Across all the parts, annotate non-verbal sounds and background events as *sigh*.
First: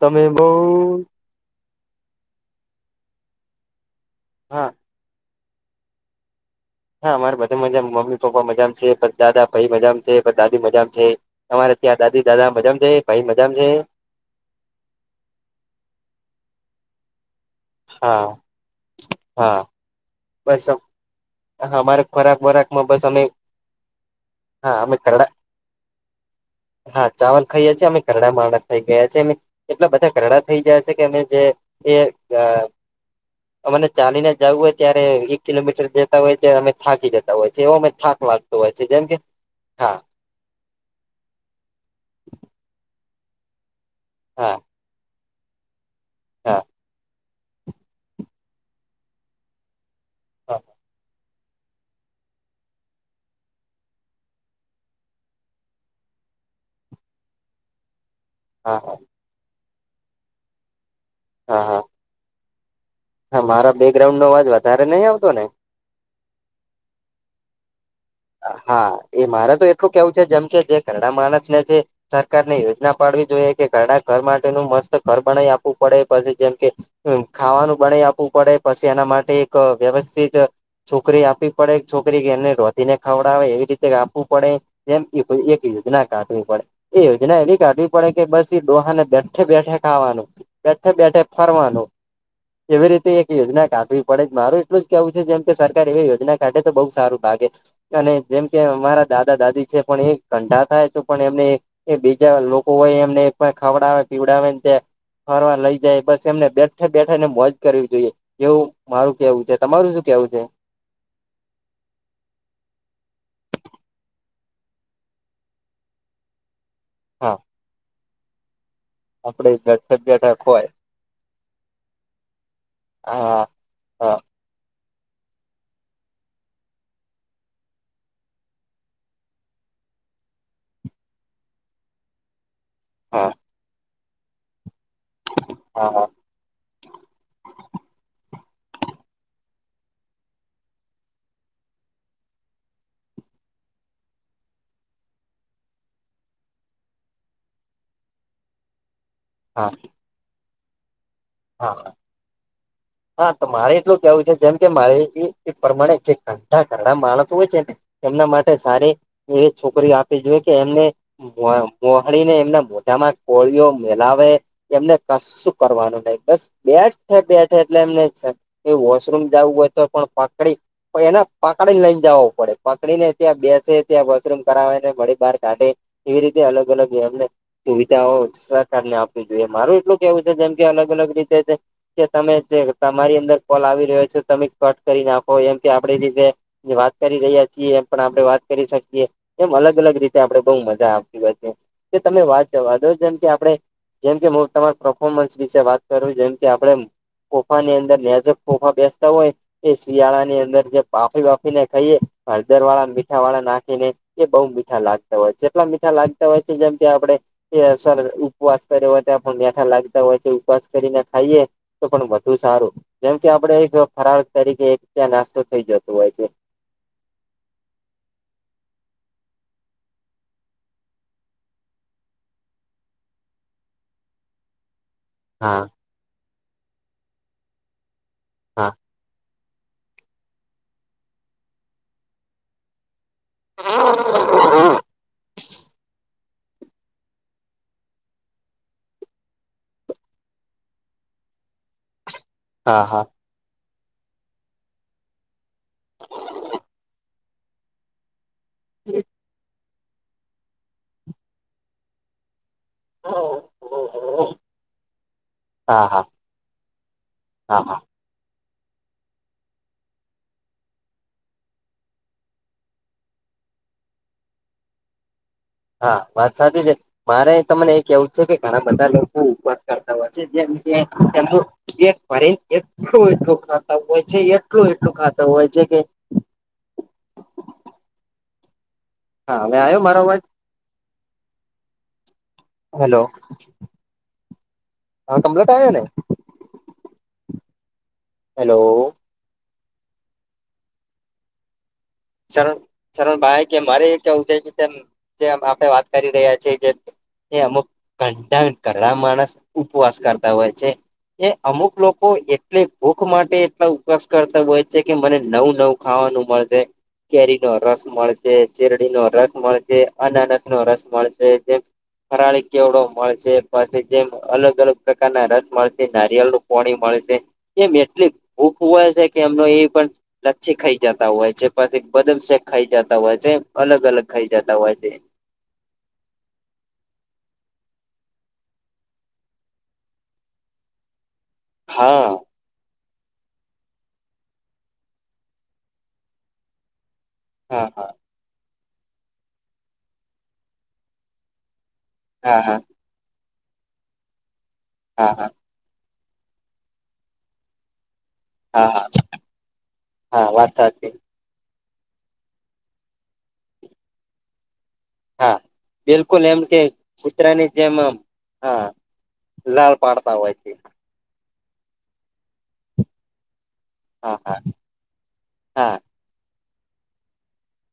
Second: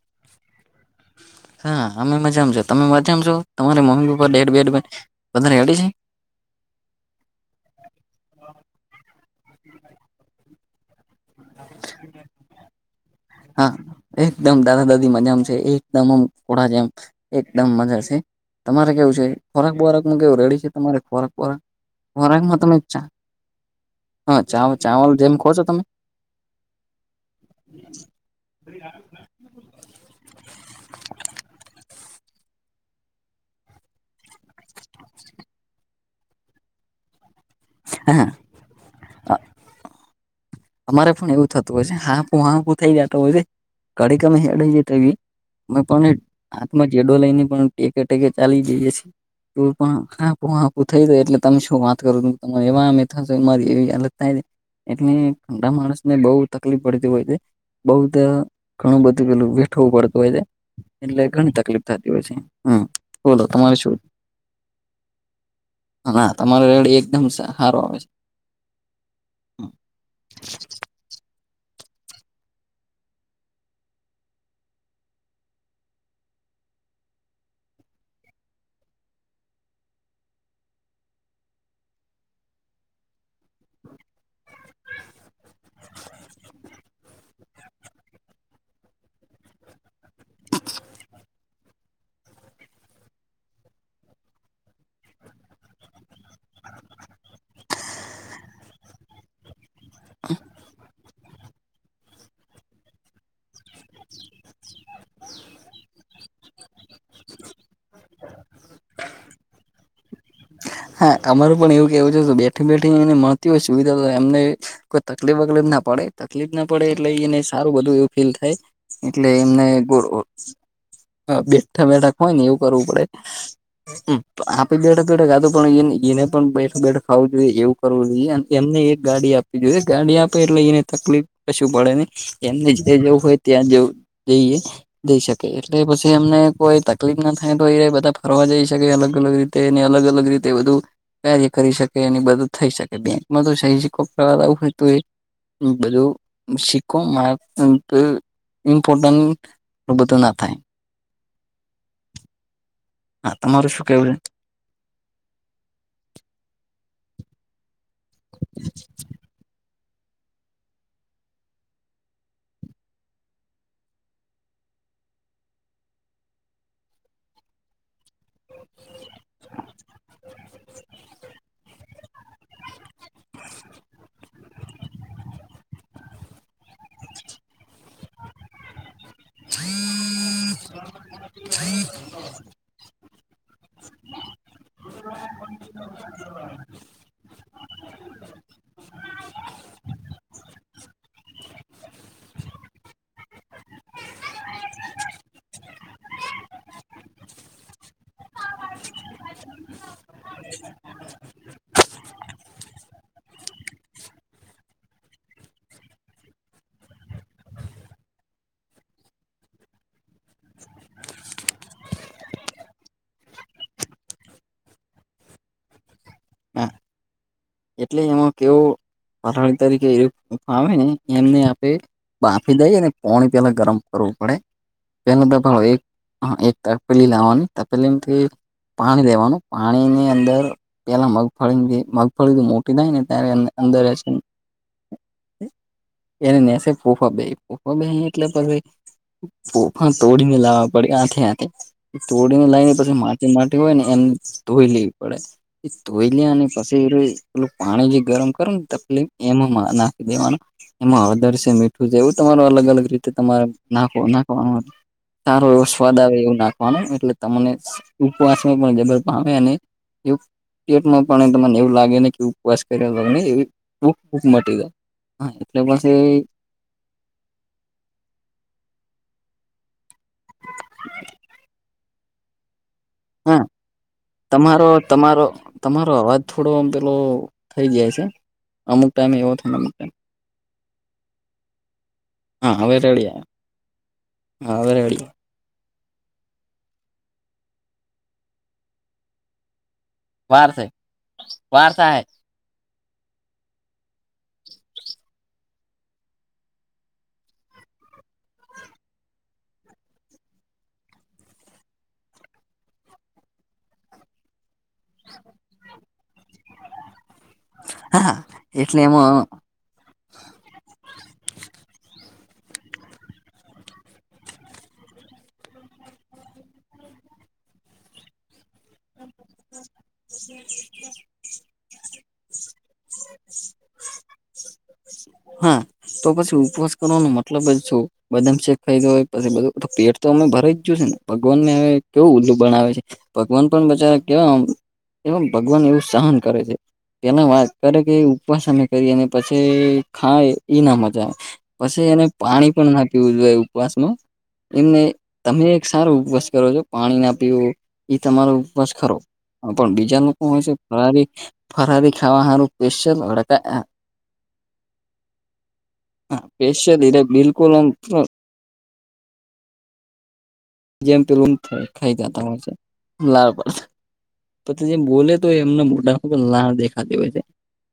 તમે બઉ હા અમે મજામ છો તમે મજા આમ છો તમારે મમ્મી પપ્પા ડેડ હા બેડ વધારે રેડી છે? હા મારે બધા મજા મમ્મી પપ્પા મજા છે દાદા ભાઈ મજા છે દાદી મજા છે. તમારે ત્યાં દાદી દાદા મજા માં છે ભાઈ મજા માં છે? હા એકદમ દાદા દાદી મજા માં છે એકદમ આમ ધોડા જેમ એકદમ મજા છે હા તમારે કેવું છે હા ખોરાક બોરાક નુ કેવું? રેડી બસ છે તમારે ખોરાક અમારે ખોરાક ખોરાકમાં તમે બોરાકમાં બસ અમે હા અમે ચાવલ કરડા જેમ ખો છો તમે હા ચાવલ ખાઈએ છીએ અમે ઘરડા મા થઇ ગયા છીએ અમે એટલા બધા ઘઘડા થઈ જાય છે કે અમે જે એ. અને ચાલીને જવું હોય ત્યારે એક કિલોમીટર જતા હોય ત્યારે અમે થાકી જતા હોય છે એવો અમે થાક હા લાગ તો હોય છે જેમ કે હા અમારે પણ એવું થતું હોય છે હાપું હાપું થઈ જતો હોય છે ઘડી ગમે હા હેળ જ તો એવી. અમે પણ હા હાથમાં જેડો લઈને પણ ટેકે ટેકે ચાલી જઈએ છીએ. તું પણ હાપું હા હાપું થઈ એટલે તમે શું વાત કરો ત તમારે એવામ થશે મારી એવી હાલત થાય એટલે ઠંડા માણસ ને બઉ તકલીફ પડતી હોય છે બઉ હા હ બધું પેલું વેઠવું પડતુ હોય છે એટલે ઘણી હા હા તકલીફ થતી હોય છે. હા બોલો મારા તમારે શું બેકગ્રાન્ડ નો અવાજ વધારે નહીં આવતો ને? હ ના તમારો રેડ એકદમ સારો આવે છે. હા એ મારે તો એટલું કેવું છે જેમ કે જે ધરડા માણસ ને જે સરકાર ને યોજના પાડવી જોઈએ કે ઘરડા ઘર માટેનું મસ્ત ઘર બનાવી આપવું પડે પછી જેમ કે ખાવાનું બનાવી આપવું પડે પછી એના માટે એક વ્યવસ્થિત છોકરી આપી પડે છોકરી કે એને રો તેને ખવડાવે એવી રીતે આપાવું પડે એ એક યોજના કાઢવી પડે. એ યોજના એવી કાઢવી પડે કે બસ એ ડોહા ને બેઠે બેઠે ખાવાનું, બેઠે બેઠે ફરવાનું, એવી રીતે એક યોજના કાઢવી પડે મારું એટલું જ કેવું છે જેમ કે સરકાર એવી યોજના કાઢે તો બઉુ સારું લાગે. અને જેમ કે અમારા દાદા દાદી છે પણ એ ધરડા થાય તો પણ એમને એ બીજા લોકો હોય એમને ખવડાવે પીવડાવેને ફરવા લઈ જાય બસ એમને બે ઠા બેઠા ને મોજ કરવી જોઈએ એવું મારું કેવું છે. તમારું શું કેવું છે? હા અમારું પણ એવું કહેવું છે તો બેઠી બેઠી એને મળતી હોય સુવિધા તો એમને કોઈ તકલીફ વકલીફ ના પડે તકલીફ ના પડે એટલે હા એને સારું બધું એવું ફીલ થાય એટલે આપડે એમને બેઠક ગોળ બેઠક હોય હ બેઠા બેઠા હોય ને એવું કરવું પડે હા હા તો આપે બેઠા બેઠ આ. પણ એને પણ બેઠ બેઠ ખાવું જોઈએ એવું કરવું જોઈએ એમને એક ગાડી આપવી જોઈએ ગાડી આપ લઈને તકલીફ કશું પડે ને એમને જે જવું હા હોય ત્યાં જવું જઈએ જઈ શકે એટલે હા પછી એમને કોય તકલીફ. તકલીફ ના થાય તો એ ર બધા ફરવા જઈ શકે અલગ અલ રીતે ને અલગ અલગ રીતે તે બધું કાર્ય કરી શકે અને બધું થઈ શકે બેંકમાં તો સહેજી કો વા આવું હોય તો એ બધું શીખું મારા ઇમ્પોર્ટન્ટ હા આવુબઘુ ન ના થાય. હા હા હા તો મારે એટલું કેવું છે જેમ કે મારે એ પ્રમાણે જે ઘા ઘરડા માણસ હોય છે ને એમના માટે સારી એવી છોકરીઓ આપવી જોઈએ કે એમને મોહાી ને એમના મોઢામાં કોળીઓ મેલાવે એમને કશું કરવાનું નહીિ બસ બેઠે બેઠે એટલે એમને એ વોશરૂમ જવું હોય તો પણ પાકડી એને પકડીને લઈને જવું પડે પકડીને ત્યાં બેસે ત્યાં વોસ રૂમ કરાવવા ને ઘ બહાર કાઢે એવી રીતે અલગ અલગ એમને સુવિધાઓ સરકારને આપ જોઈએ મારું એટલું કેવું છે જેમ કે અલગ અલગ રીતે કે તમે જે તમારી અંદર કોલ આવી રહ્યો છે તમે કટ કરી નાખો એમ કે આપડી રીતે વાત કરી રહ્યા છીએ એમ પણ આપડણે વાત કરી શકીએ એમ અલગ અલગ રીતે આપડણે બહ મજા આપતી હોય છે કે તમે વાત જો જેમ કે આપણે જેમ કે હું તમારા પરફોર્મન્સ વિશે વાત કરું જેમ કે આપડે કોફા ની અંદર લ્યાજક કોફા બેસતા હોય. એ શિયાળા ની અંદર જે બાફી વાફીને ખાઈએ હળદર વાળા મીઠા વાળા નાખી ને એ બહુ મીઠા લાગતા હોય છે જેટલા મીઠા લાગતા હોય છે જેમ કે આપડે એ સર ઉપવાસ કરે હોય ત્યા પણ મેઠા લાગતા હોય છે ઉપવાસ કરીને ખાઈએ તો પણ વધુ સારું કેમ કે આપડ એક ફરાળ તરીકે એક ત્યાં નાસ્તો થઈ જતો હોય છે. એટલે એમાં કેવળ તરીકે પામે એમને આપે બાફી દઈ અનેને પોણી પેલા ગરમ કરવું પડે. પ તોાડો હા એક ત પેલી લાવવાની પેલી એમથી હા પાણી લેવાનું. પાણી ની અંદર પેલા મગફળી મગફળી મોટી થાય ને ત્યારે અંદર હા રહેશે. હા એને નેસે ફફા બે ફફા બે એટલે પ પોફા તોડીને લાવવા પડે આખે આખે તોડીને લઈ પછી હા માટી માટી હોય ને એને ધોઈ લેવી પડે એ ધોઈ લેની પછી પેલું પાણી જે ગરમ કરો ને તકલીફ એમાં ના દેવાનું એમાં હળદર છે મીઠું છે એવું તમારું અલગ અલગ રીતે તમારે નાખ નાખવાનું હતુ. સારો એવો હા સ્વાદ હા આવે એવું નાખવાનો એટલે તમને હા ઉપવાસ પણ જબર પામે અને પણ લાગે ને કે ઉપવાસ કર લ એ ભૂ ભૂક મટી જાયા એટલે પાસે સાથે જ મારે તમને એ કેવું છે કે ઘણા બધા લોકો ઉપવા કરતા હોય છે જેનું બફરીને એટલું હા એટલું ખાતા હોય છે એટલું તમારો એટલું તમારો ખાતા હોય છે કે તમારો અવાજ થોડો આમ પેલો થઈ જાય છે અમુક ટાઈમ હા એવોથ અને હવે અમુક આવ્યો ટાઈમ મારો અવાજ હા હવે હેલો રેડી હા હવે રેડી હાવે કપલેટ આયો ને હેલો વારથઇ વારથાય શણ શરણ ભાઈ કે મારે કે છે જે આપે વાત કરી રહ્યા છેએ જે એ અમુક ઘડા ઘણા માણસ ઉપવાસ કરતા હોય છે. એ અમુક લોકો એટલે ભૂખ માટે એટલા ઉપવાસ કરતા હોય કે મને નવું નવું ખાવાનું મળશે કેરી નો રસ હા મળશે, એટલે ચેરડી નો એમાં રસ મળશે, અનાનસ નો રસ મળશે, જેમ ફરાળી કેવડો મળશે, પછી જેમ અલગ અલગ પ્રકારના રસ મળશે, નારિયળ નું પોણી મળશે, એમ એટલી ભખ હોય છે કે એમનો એ પણ લચ્છી ખાઈ જતા હોય જે પછી બદામ શેક ખાઈ જતા હોય છે, અલગ અલગ ખાઈ જતા હોય છે. હમ તો પછી ઉપવાસ કરવાનો મતલબ જ શું બદામ શેક ખાયદો હોય પછી બધુ પેટ તો એમનુ ભરાય જ જયુ શે ને ભગવાન ને હ હા કેવું ઉલ્લું બનાવે છે ભગવાન પણ બચારા કેવા એવમ્ ભગવાન એવું સહન કરે છે એના હા કર કે ઉપવાસ અમે કરી પછી ખાય એ ના મજા આવે પછી એને હા પાણી હા પણ ના પીવું જોએ ઉપવાસમાં હા હા હા એમને-તમે એક સારો ઉપવાસ કરો છો. પાણી ના પીવો એ તમારો હા ઉપવાસ હા ખરો પણ બીજા લોકો હા હોય વાત છે સાચી ફરાળી ફરારારી ખાવા હારુ પેશલ લડકા હા બિલકુલ એમ કે એટલે બિલકુલ કુતરાની જેમ આમ હા લાડ પાડતા હોય છે. *unintelligible* હા હા જેમ બોલે તો એમને હા મોઢામાં લાર દેખાતી હોય છે.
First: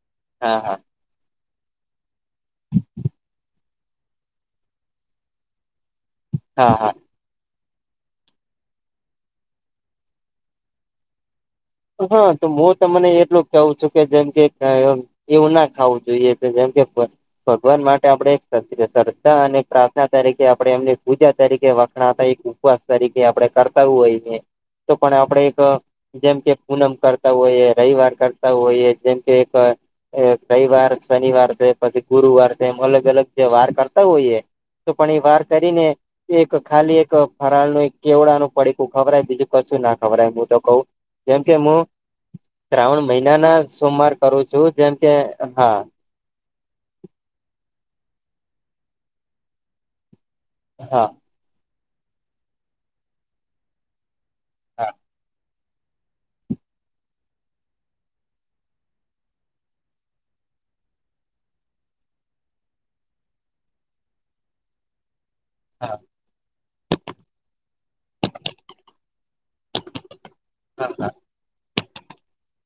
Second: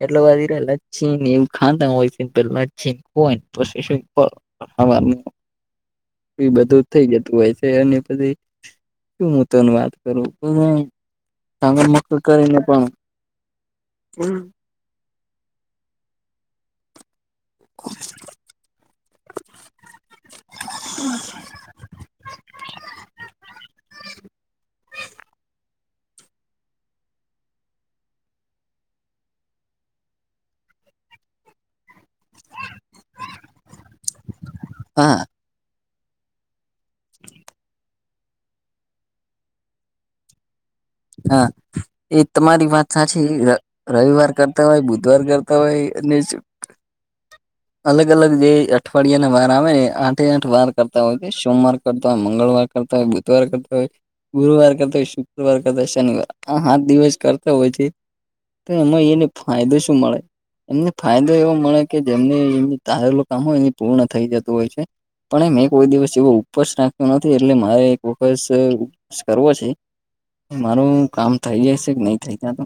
એટલે હા હા હા વરી છીીન એવું ખાતા ઓયન પેલા છીંન હોયને પછી શું ખાવાનું એ હા બધું થઇ જતું હોય. *unintelligible* પછી હું તોને વાત કરું પણ ટાંગર મકર હા તો કરીને હું તમને એટલું કવું છું કે જેમ કે એવું ના ખાવું જોઈએ તો જેમ કે ભગવાન માટે આપણેે એક શ્રદ્ધા અને પ્રાર્થના તરીકે આપણે એમની પૂજા તરીકે વખણાતાં ઉપવાસ તરીકે આપણે કરતા હોઈ સે તો પણ આપણે એક જેમ કે પૂનમ કરતા હોઈએ, રવિવાર કરતા હોઈએ, જેમ કે એક એ રઈવાર શનિવાર દ- પછી ગુરુવાર જેમ અલગ અલગ જે વાર કરતા હોઈએ તો પણ હા એ વાર કરીને એક ખાલી એક ફરાળ નું એક કેવડાનું પડીકું ખવરાય બીજું કશું ના ખવરાય હું તો કઉ જેમ હા કે હું એ તમારી વાત શ્રાવણ સાચી મહિનાના સોમવાર રવિવાર કરું છું કરતા હોય, જેમ કે બુધવાર કરતા હા હોય અને અલગ અલગ જે અઠવાડિયા ને બહાર આવે ને આઠે આઠ વાર કરતા હા હોય સોમવાર કરતા હોય, મંગળવાર કરતા હોય, બુધવાર કરતા હોય ગુરુવાર હા કરતા હોય, શુક્રવાર કરતા, શનિવાર આ હાત દિવસ કરતા હોય છે. તો એમાં એને ફાયદો શું મળે? એમને ફાયદો એવો મળે કે જેમને એમને ધારેલુ કામ હોય એ પૂર્ણ થઈ જતું હોય છે, પણ એમ કોઈ હા દિવસ એવો ઉપપસ રાખ્યો નથી એટલે મારે એક વખસ ઉ.. કરવો છે હા મારું હા કામ થઈ જાય છે કે નહી થઈ જાય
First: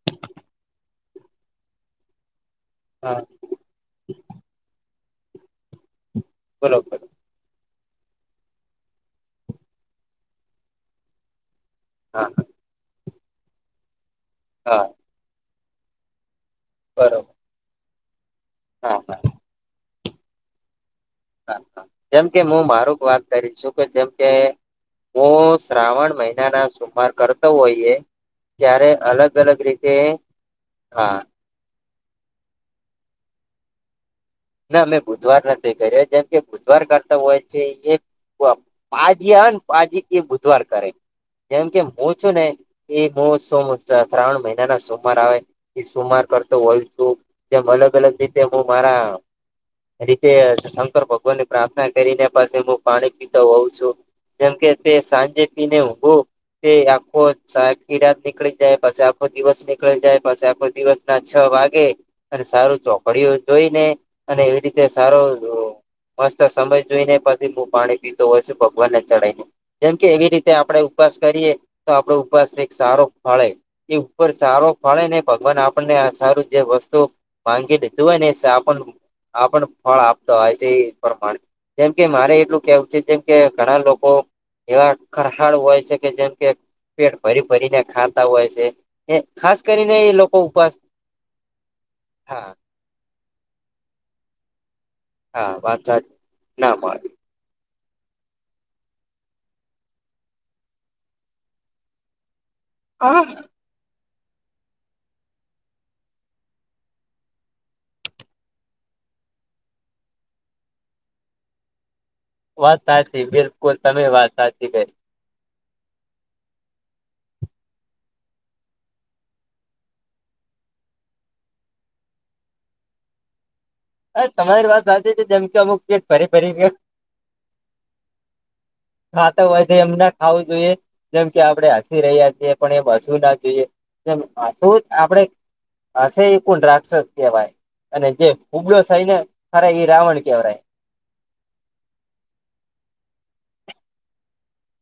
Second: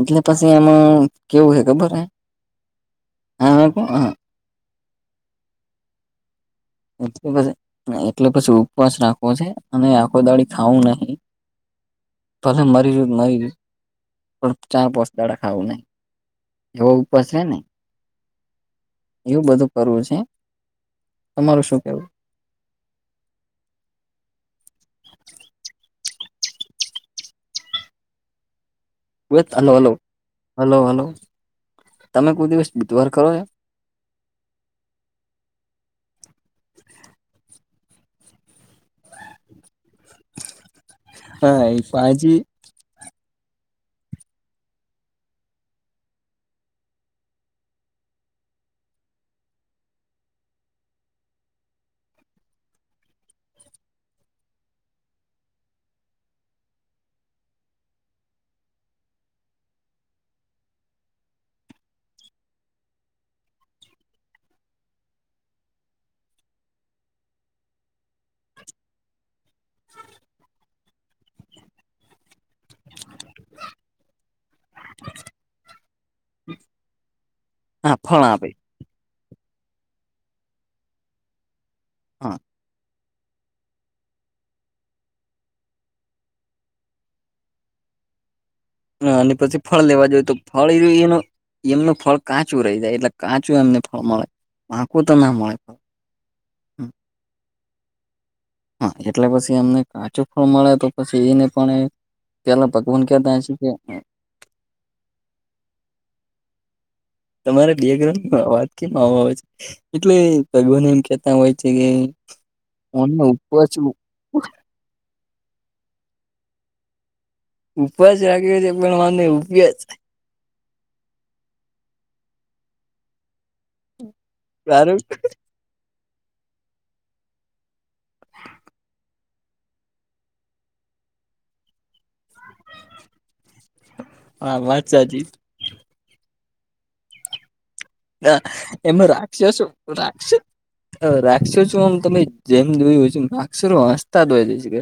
એટલે પછી એમાં કેવું હ ખબર હ હા હ હ બોલો એટલે પછી ઉપવાસ રાખવો છે અને આખો દાડે ખાવું નહી હા હા ભલે મરી જય, મરી પણ હા ચાર પોસ દાડા ખાવું નહી એવો ઉપાસ બરોબર રે ને હા એવું બધું કરવું છે. તમારું શું કેવું જેમકે હું મારું વાત કરી છું કે જેમકે હું શ્રાવણ મહિના ના સોમવાર કરતો હોઈએ ત્યારે અલગ અલગ હલો હલો રીતે હલો હલો હા. તમે કોઈ દિવસ બુધવાર કરો? ના અમે બુધવાર નથી કર્યો જેમ કે બુધવાર કરતા હોય છે એ પાજી ને પાજી એ બુધવાર કરે હા જેમ એ કે હું છું પાજી ને *unintelligible* સોમાર કરતો હોય છું તેમ અલગ અલગ રીતે હું મારા રીતે શંકર ભગવાન ની પ્રાર્થના કરીને પાછ હું પાણી પીતો હોઉ છું. જેમકે તે સાંજે પીને હો. તે આખો સાહેબ કીરા નીકળી જાય પાછ આખો દિવસ નીકળી જાય પાછ આખો દિવસ. ના છ વાગે અને સારું ચોકડીઓ જોઈને અને એવી રીતે સારો. મસ્ત સમય જોઈને પછી હું પાણી પીતો હોય છું ભગવાનને ચઢી ને. જેમ કે એવી રીતે આપડણે ઉપવાસ કરીએ તો આપડો ઉપવાસ એક સારો ફળે. એ ઉપર સારો ફળે ને ભગવાન આપણને આ સારું જે વસ્તુ. માંગી હા લીધું હોય ફળ ને આપે આપ આપણ ફળ આપતો હોય છે એ પ્રમાણે. જેમ કે મારે હા એટલું કેવું છે જેમ કે ઘણા લોકો. એવા ખરહાળ હોય છે કે જેમ કે પેટ ભરી ભરીને ખાતા હોય છે. એ અને ખાસ પછી ફળ કરીને એ લેવા જોઈએ તો લોકો ફળ ઉપવાસ એ એનું એમનું ફળ હા કાચું રહી જાય એટલે. કાચું એમને ફળ મળે. હ કો તમે. હા વાંત સાચી ના મળ. હા એટલે પછી એમને કાચું ફળ મળે તો પછી એને પણ પેલા. ફન કતા મળે છે કે. તમારે બે્રની વાત કેમ આવ આવેય છે એટલે ભગવાન એમ કેતા હોય છે કે. વાત ઓને સાચી ઉપવાસ બિલકુલ તમે વાત સાચી ગઈ. ઉપવાસ રાખ્યો છે પણ વાંધ નહી ઉપ જ. અરે તમારી વાત તારું સાચી છે જેમ કે અમુક કેટ ફરી ફરી ગ. ખા તો હછ એમને ખાવું જોઈએ જેમ કે આપડે હસી રહ્યા છીએ. પણ એ બસું ના જોઈએ શું હા વાત સાચી આપણે. હશે એું રાક્ષસ કહેવાય અને જે ના, ફુબડો સય ને ખરા એ રાવણ કહેવાય. રાક્ષર છો આમ તમે જેમ જોયું હોય છે રાક્ષો હસતા ધ હોય જાય છે કે.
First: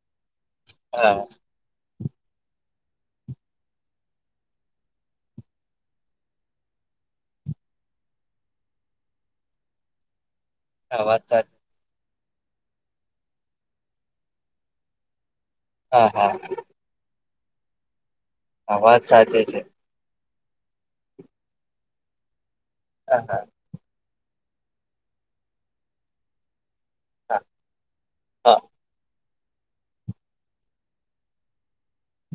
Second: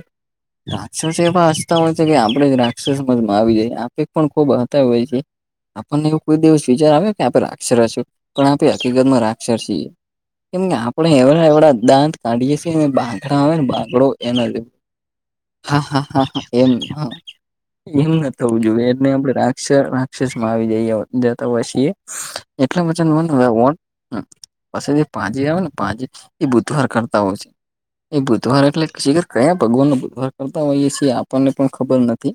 રાજસો હા છે પાસ. હોય છે કે આપણેે જ રાક્ષસજમાં આવી જાય આપે પણ ખુબ હોય છે. આપણનેવું કઈ દઉવ છું વિચાર આવે ક્યાંે રાક્ષર છે. પણ આપે હકીકત રાક્ષર છીએ કેમ હા આપણે એ વાત સાચી એ દાંત. તાડીએ છેને બાંગડા આવે ને બાંગડો એના. હા હા હા હા એમ હ. એમ ન થવું હા જોઈએ વાત એટને આપણે સાચી રા છે રાક્ષસ માં આવી જઈ જતા હો છીએ. એટ મજા પછી હા હા પા આવે ને પા. એ બુતવાર કરતા હોય હા છે એ હા બૂતવાર એટલે શર. કયા ભગવાન ન પા કરતા હોઈએ છીએ આપણને પણ ખબર નથી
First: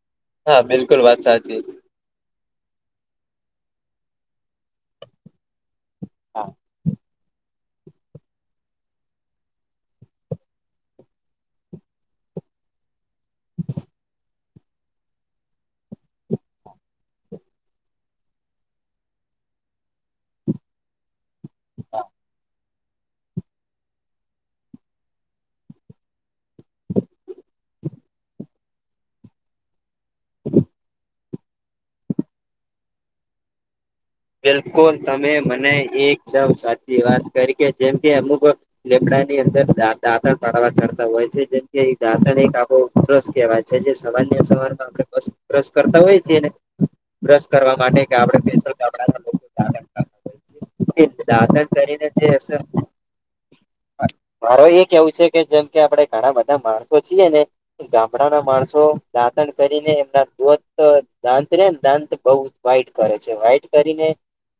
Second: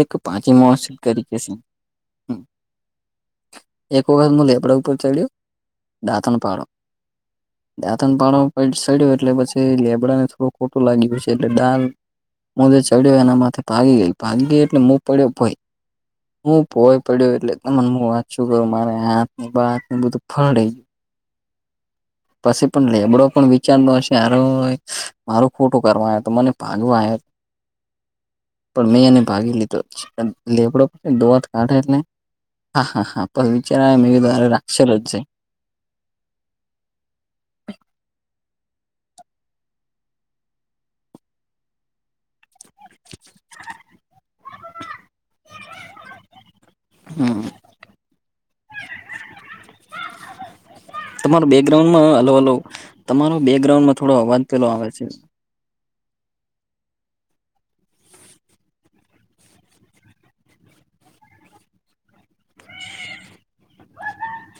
એક. પાચી હા મોસલ બિલકુલ તકે વાત છે. સાચી એકોવ ક મુ લ એપડ પો ચડ દાતાને પાડ. *unintelligible* દાંતન પાળો સડ્યો એટલે પછી લેબડાને થોડું ખોટું લાગી્યું છે એટલે દાળ. મુદે ચડ્યો એના માથે ભાગી ગઈ ભાગી ગઈ એટલે મો પડ્યો ભય. હું પોય પડ્યો એટલે તને હું વાંચુ. મારે હાથની બાતું બધું ફળઈ ગયું. *unintelligible* પછી પણ લેબડો પણ વિચાર ન હશે હારો મારું ખોટું કરવા આવ તો મને ભાગવા આવ. *inaudible* પણ મેં એને ભાગી લીધો છે, લેપડો દોત કાઢે એટલે હા હા હા પણ વિચાર મે બિલકુલ તમે મને એકદમ સાચી વાત કરી કે જેમ કે અમુક લેપડા ની અંદર દાંતણ પાડવા કરતા હોય છે, જેમ કે દાંતણ એક આપો ક્રસ કેવાય છે જે સવાલ ની અ સવાલમાં આપણે ક્રસ કરતા હોય છીએને, હમ બ્રશ કરવા માટે કે આપડે *unintelligible* એ તમારું દાતણ કરીને બેકગ્રાઉન્ડમાં જે હલો હલો હશે તમારો બેકગ્રાઉન્ડમાં થોડો અવાજ પેલો મારૂ ઈ આવે કેવું છે. કે જેમ, કે આપડણે ઘણા બધા માણસો છીએ ને ગામડાના માણસો દાંતણ કરીન, એમના દોત દાંત ને દાંત બઉ વાઈટ કરે છે, વ્હાઈટ કરીને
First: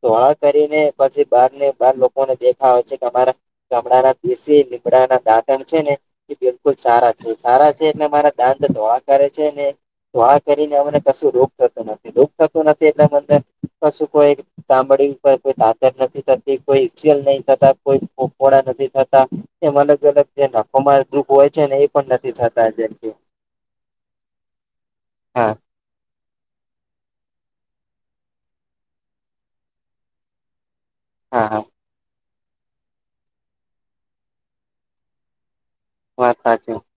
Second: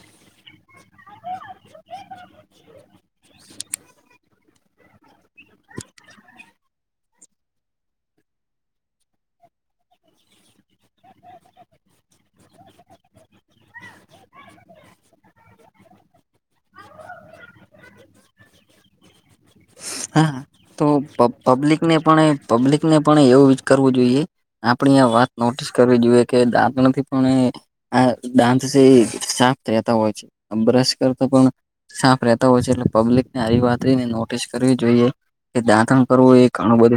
તો આ કરીને પછી બાર ને બાર લોકોને દેખા હોય છે કે અમારા ગામડા ના દેશી લીમડા ના દાંતણ છે ને એ બિલકુલ સારા છે, સારા છે એટલે મારા દાત ધોળા કરે છે ને ધોડા કરીને અમને કશું રોગ થતો નથી રોગ થતો નથી એટલેંદર કશું કોઈ સાામડી ઉપ કોઈ ધાધર થતી નથી, કોઈસેલ નહી થતા કોઈ પપોળા નથી થતા એમ અલગ અલગ જે હા, તો નખોમાં દુઃખ હોય છે પબ્લિક એ ને નથી પણ થતા પબ્લિક જેમ ને કે પણ એવું કરવું જોઈએ આપણી આ વાત હા નોટિસ કરવી જોઈએ, કે દાંત નથી પણ આ દાંત છે, સાફ રહેતા હોય છે, આ બ્રશ હા પણ હા સાફ રહેતા હોય છે, એટલે પબ્લિક ને આવી વાતને નોટિસ કરવી જોઈએ કે દાંતણ કરવું વાત એ સાચી ઘણું બધું